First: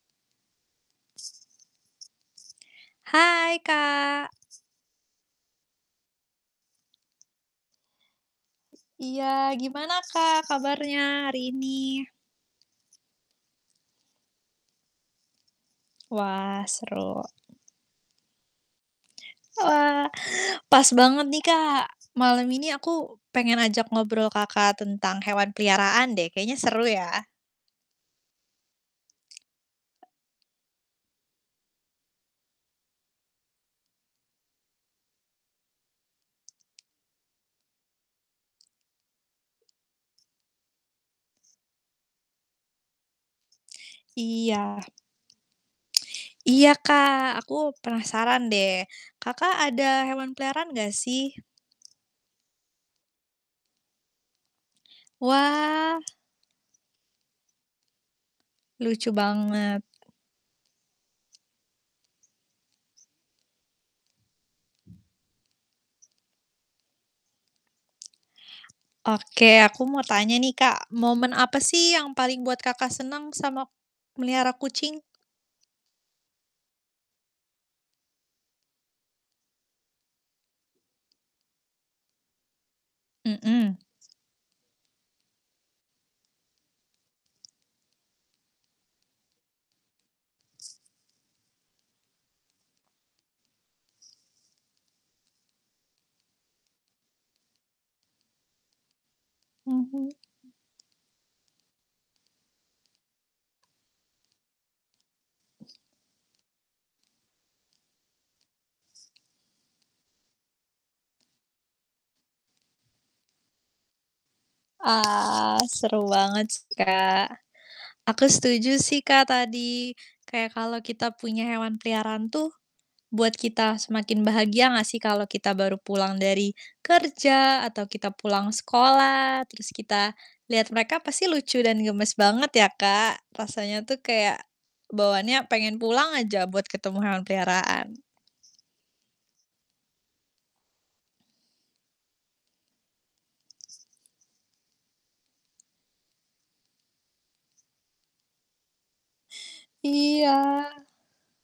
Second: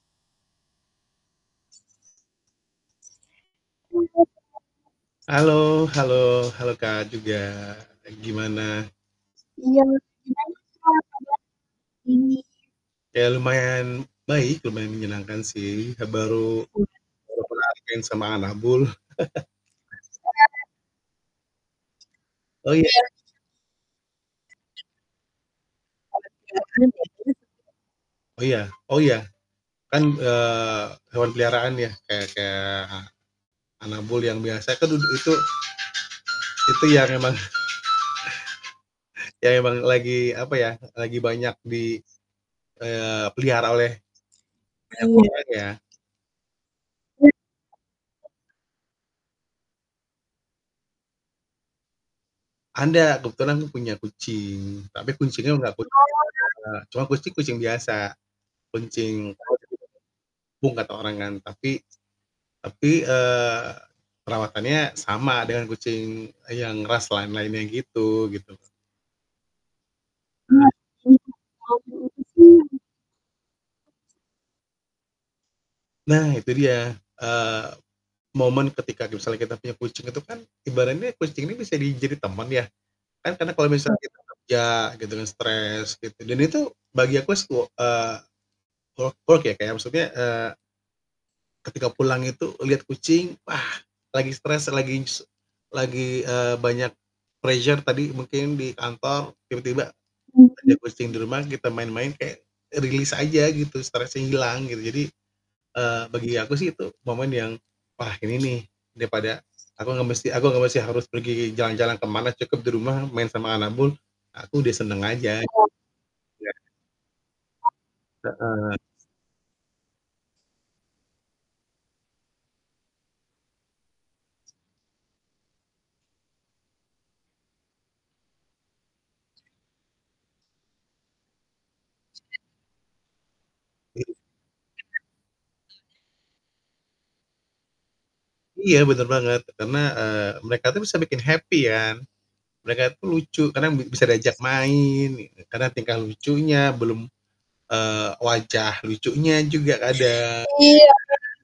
Hai, Kak. Halo halo halo, Kak, juga. Gimana? Iya gimana, Kak, kabarnya hari ini? Ya lumayan baik, lumayan menyenangkan sih. Wah, Baru, seru. baru kelar main sama anabul. Wah, pas banget nih, Kak, malam ini Oh, iya. aku pengen ajak ngobrol Kakak tentang hewan peliharaan deh. Kayaknya seru ya. Oh iya oh iya, kan, eee, hewan peliharaan ya kayak kayak anabul yang biasa kan du itu itu yang emang yang emang lagi, apa ya, lagi banyak di, eee, pelihara oleh Iya. banyak orang ya. Iya, Kak, aku penasaran deh, Kakak ada hewan peliharaan enggak sih? Ada kebetulan aku punya kucing. Tapi kucingnya bukan nggak aku Wah. cuma kucing-kucing biasa. Lucu Kucing banget. kampung kata orang kan. Tapi, tapi, eee, perawatannya sama dengan kucing yang ras lain-lainnya gitu gitu. Oke, aku mau tanya nih, Kak, momen apa sih yang paling buat Kakak senang sama melihara kucing? Nah itu dia, eee, momen ketika misalnya kita punya kucing itu kan, ibaratnya kucing ini bisa jadi teman ya. Kan karena kalau Mhm. misalnya kita kerja gitu kan stres gitu dan itu bagi aku sih, wo eee, work work ya kayak maksudnya, eee ketika pulang itu lihat kucing, wah lagi stres lagi s lagi, eee, banyak pressure tadi mungkin di kantor, tiba-tiba Mhm. ada kucing di rumah, kita main-main kayak release aja gitu, stresnya hilang gitu. Jadi, eee, bagi aku sih itu momen yang, wah, ini nih, daripada aku nggak mesti aku nggak mesti harus pergi jalan-jalan ke mana, cukup di rumah, main sama anabul, aku udah senang aja. Ah, seru banget Iya sih, kan. Kak. Aku setuju Heeh. sih, Kak, tadi kayak kalau kita punya hewan peliharaan tuh buat kita semakin bahagia enggak sih kalau kita baru pulang dari kerja atau kita pulang sekolah, terus kita lihat mereka pasti lucu dan gemas banget ya, Kak? Rasanya tuh kayak bawaannya pengen [unintelligible] pulang aja buat ketemu hewan peliharaan. Iya bener banget. Karena, eee, mereka tuh bisa bikin happy ya kan. Mereka tuh lucu karena bi bisa diajak main gitu, karena tingkah lucunya, belum, eee, wajah lucunya juga Iya. kadang.